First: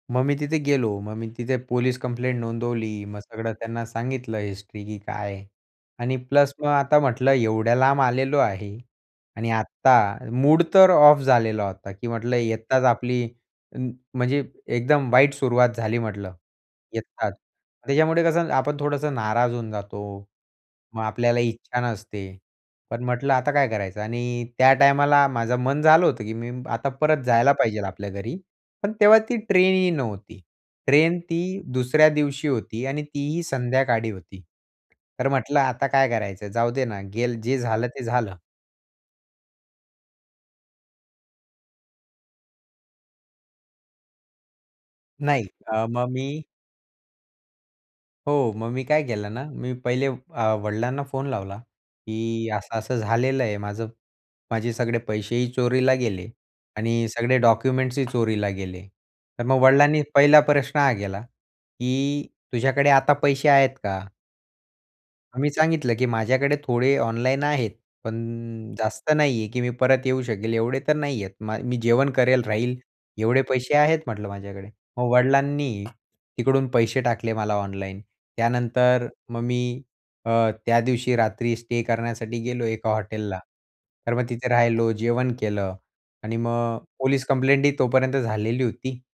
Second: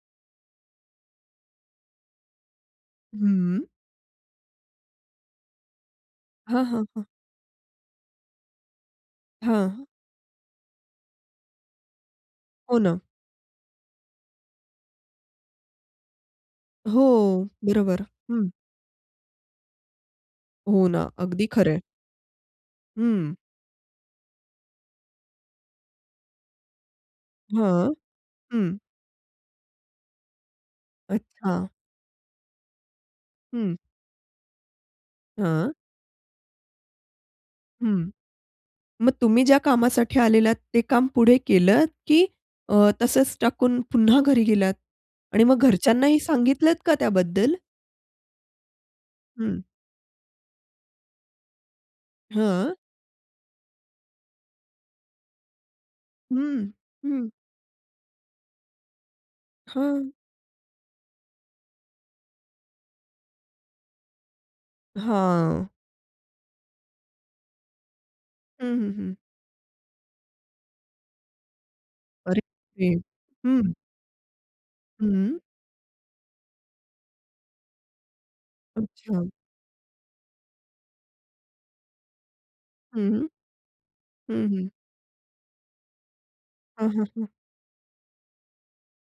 मग मी तिथे गेलो, मग मी तिथे पोलीस कंप्लेंट नोंदवली, मग सगळं हं. त्यांना सांगितलं हिस्ट्री की काय. आणि प्लस हां, मग हां, आता हां. म्हटलं एवढ्या लांब आलेलो आहे आणि हां. आत्ता, मूड तर ऑफ झालेला होता की म्हटलं हो येताच ना. आपली [unintelligible] म्हणजे एकदम वाईट सुरुवात झाली म्हटलं, येताच. हो, बरोबर, त्याच्यामुळं कसं हं. आपण थोडंसं नाराज होऊन जातो. हो मग ना, आपल्याला अगदी इच्छा खरंय. नसते. पण हं. म्हटलं आता काय करायचं? आणि त्या टायमाला माझं मन झालं होतं की मी आता परत जायला पाहिजेल हं. आपल्या घरी. हं. पण तेव्हा ती ट्रेनही नव्हती. ट्रेन ती अच्छा. दुसऱ्या दिवशी होती आणि तीही हं. संध्याकाळी होती. तर म्हटलं हं. आता काय करायचं जाऊ दे ना गेल जे झालं ते हं, झालं. मग तुम्ही ज्या कामासाठी आलेलात ते काम पुढे केलत की अ, तसंच टाकून पुन्हा घरी गेलात आणि नाही, मग अ, मग घरच्यांनाही मी सांगितलत का त्याबद्दल? हो मग मी काय केलं ना हं. मी पहिले अ, वडिलांना फोन लावला, की हं. असं-असं झालेलं आहे माझं, माझे सगळे पैसेही चोरीला गेले हं, आणि हं. सगळे डॉक्युमेंट्सही चोरीला गेले. तर मग वडिलांनी हां. पहिला प्रश्न हा केला, की तुझ्याकडे आता पैसे आहेत का? मग मी हां. सांगितलं की माझ्याकडे थोडे ऑनलाईन आहेत. हं, पण हं, जास्त हं. नाहीये की मी परत येऊ शकेल एवढे तर नाहीयेत माय मी जेवण अरे!, करेल राहील, [unintelligible] एवढे पैसे हं. आहेत म्हटलं माझ्याकडे. मग हं. वडिलांनी, तिकडून पैसे टाकले मला ऑनलाईन, त्यानंतर अच्छा. मग मी अ, त्या दिवशी रात्री स्टे करण्यासाठी गेलो एका हं. हं. हॉटेलला, तर मग हं, तिथे हं. राहिलो, जेवण केलं आणि मग, हं, हं, पोलीस हं. कंप्लेंटही तोपर्यंत झालेली होती.